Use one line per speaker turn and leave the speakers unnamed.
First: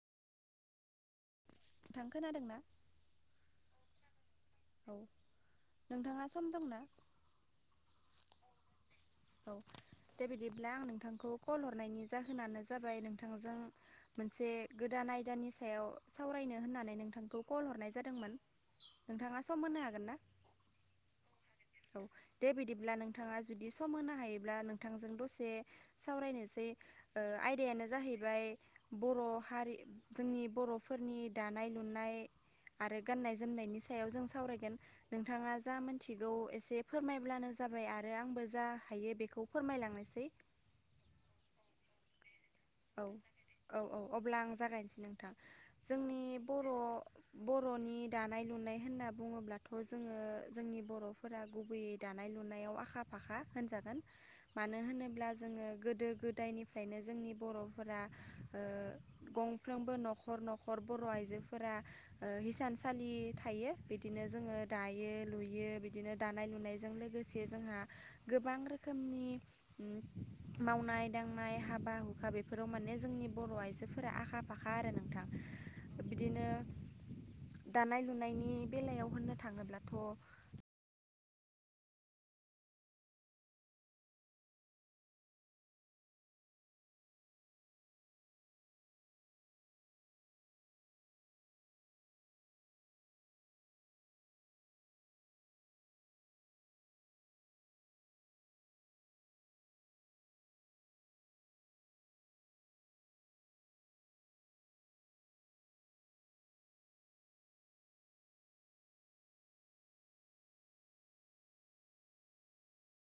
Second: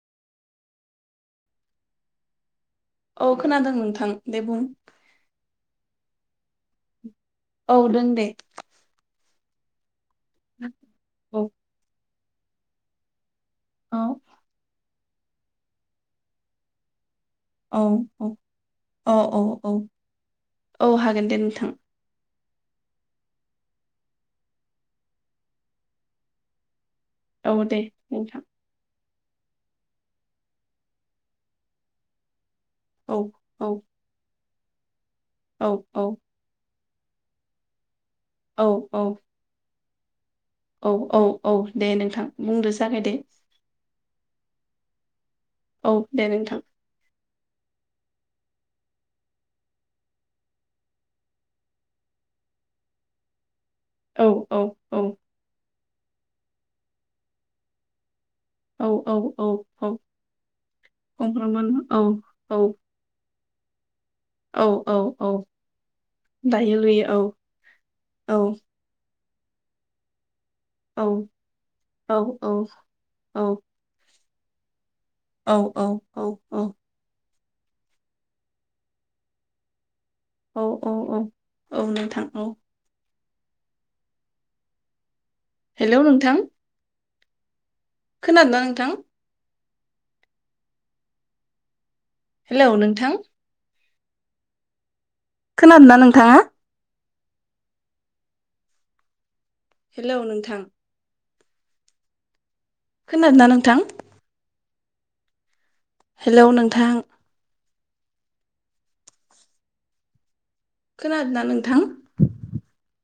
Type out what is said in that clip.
थां खोनादों ना
औ खोनादों नोंथां दे बुं
औ नोंथाङा सम दंना
औ दों दे
औ दे बिदिब्ला आं नोंथांखौ
औ
कल हरनायनि जाहोनानो जाबाय नों थांजों
औ
मोनसे गोदान आयदानि सायाव सावरायनो होननानै नोंथां खौ कल
औ
हरनाय
औ
जादोंमोन
औ
नोंथाङा सम
औ औ
होनो हागोन ना
औ हागोन दे नोंथां
औ दे बिदिब्ला नोंथाङा जुदि सम होनो हायोब्ला नोंथांजों दसे सावरायनोसै ओ
औ दे
आयदायानो
नोंथां
जाहैबाय बर हारि जोंनि बरफोरनि दानाय लुनाय आरो
औ
गाननाय
औ
जोमनायनि सायाव जों सावरायगोन नोंथाङा
औ
जा
औ
मोनथिगौ एसे फोरमायब्लानो जाबाय आरो आंबो जा
औ
हायो बेखौ फोरमायलांनोसै
औ औ औ दे नोंथां बुंदो
औ
जागाय दो
औ औ अब्ला आं जागायनोसै नोंथां
औ
जोंनि
दे नोंथां
बर' बर'नि दानाय लुनाय होनना बुङोब्लाथ जोङो जोंनि बरफोरा गुबैयै दानाय लुनायाव आखा फाखा होनजागोन
औ औ
मानो
औ
होनोब्ला जोङो गोदो गोदायनिफ्रायनो जोंनि बरफोरा ओ
औ औ औ औ
गंफ्रोमबो नखर नखर बर
गंफ्रोमबो
आइजोफोरा
औ
ओ
औ
हिसानसालि थायो बिदिनो जोङो
औ औ
दायो
औ
लुयो बिदिनो दानाय
दायो
लुनायजों
लुयो
लोगोसे जोंहा
औ
गोबां रो खोमनि ओम
औ
मावनाय दांनाय हाबा
औ
हुखा
औ
बेफोराव माने जोंनि बर आइजोफोरा आखा फाखा आरो ना
औ औ औ औ
दानाय लुनायनि बेलायाव होननो थाङोब्लाथ'
औ औ औ औ नोंथां औ हेलौ नोंथां खोनादोंना नोंथां हेलौ नोंथां खोनादोंना नोंथाङा हेलौ नोंथां खोनादोना नोंथां हेल' नोंथां। खोनादोंना नोंथां?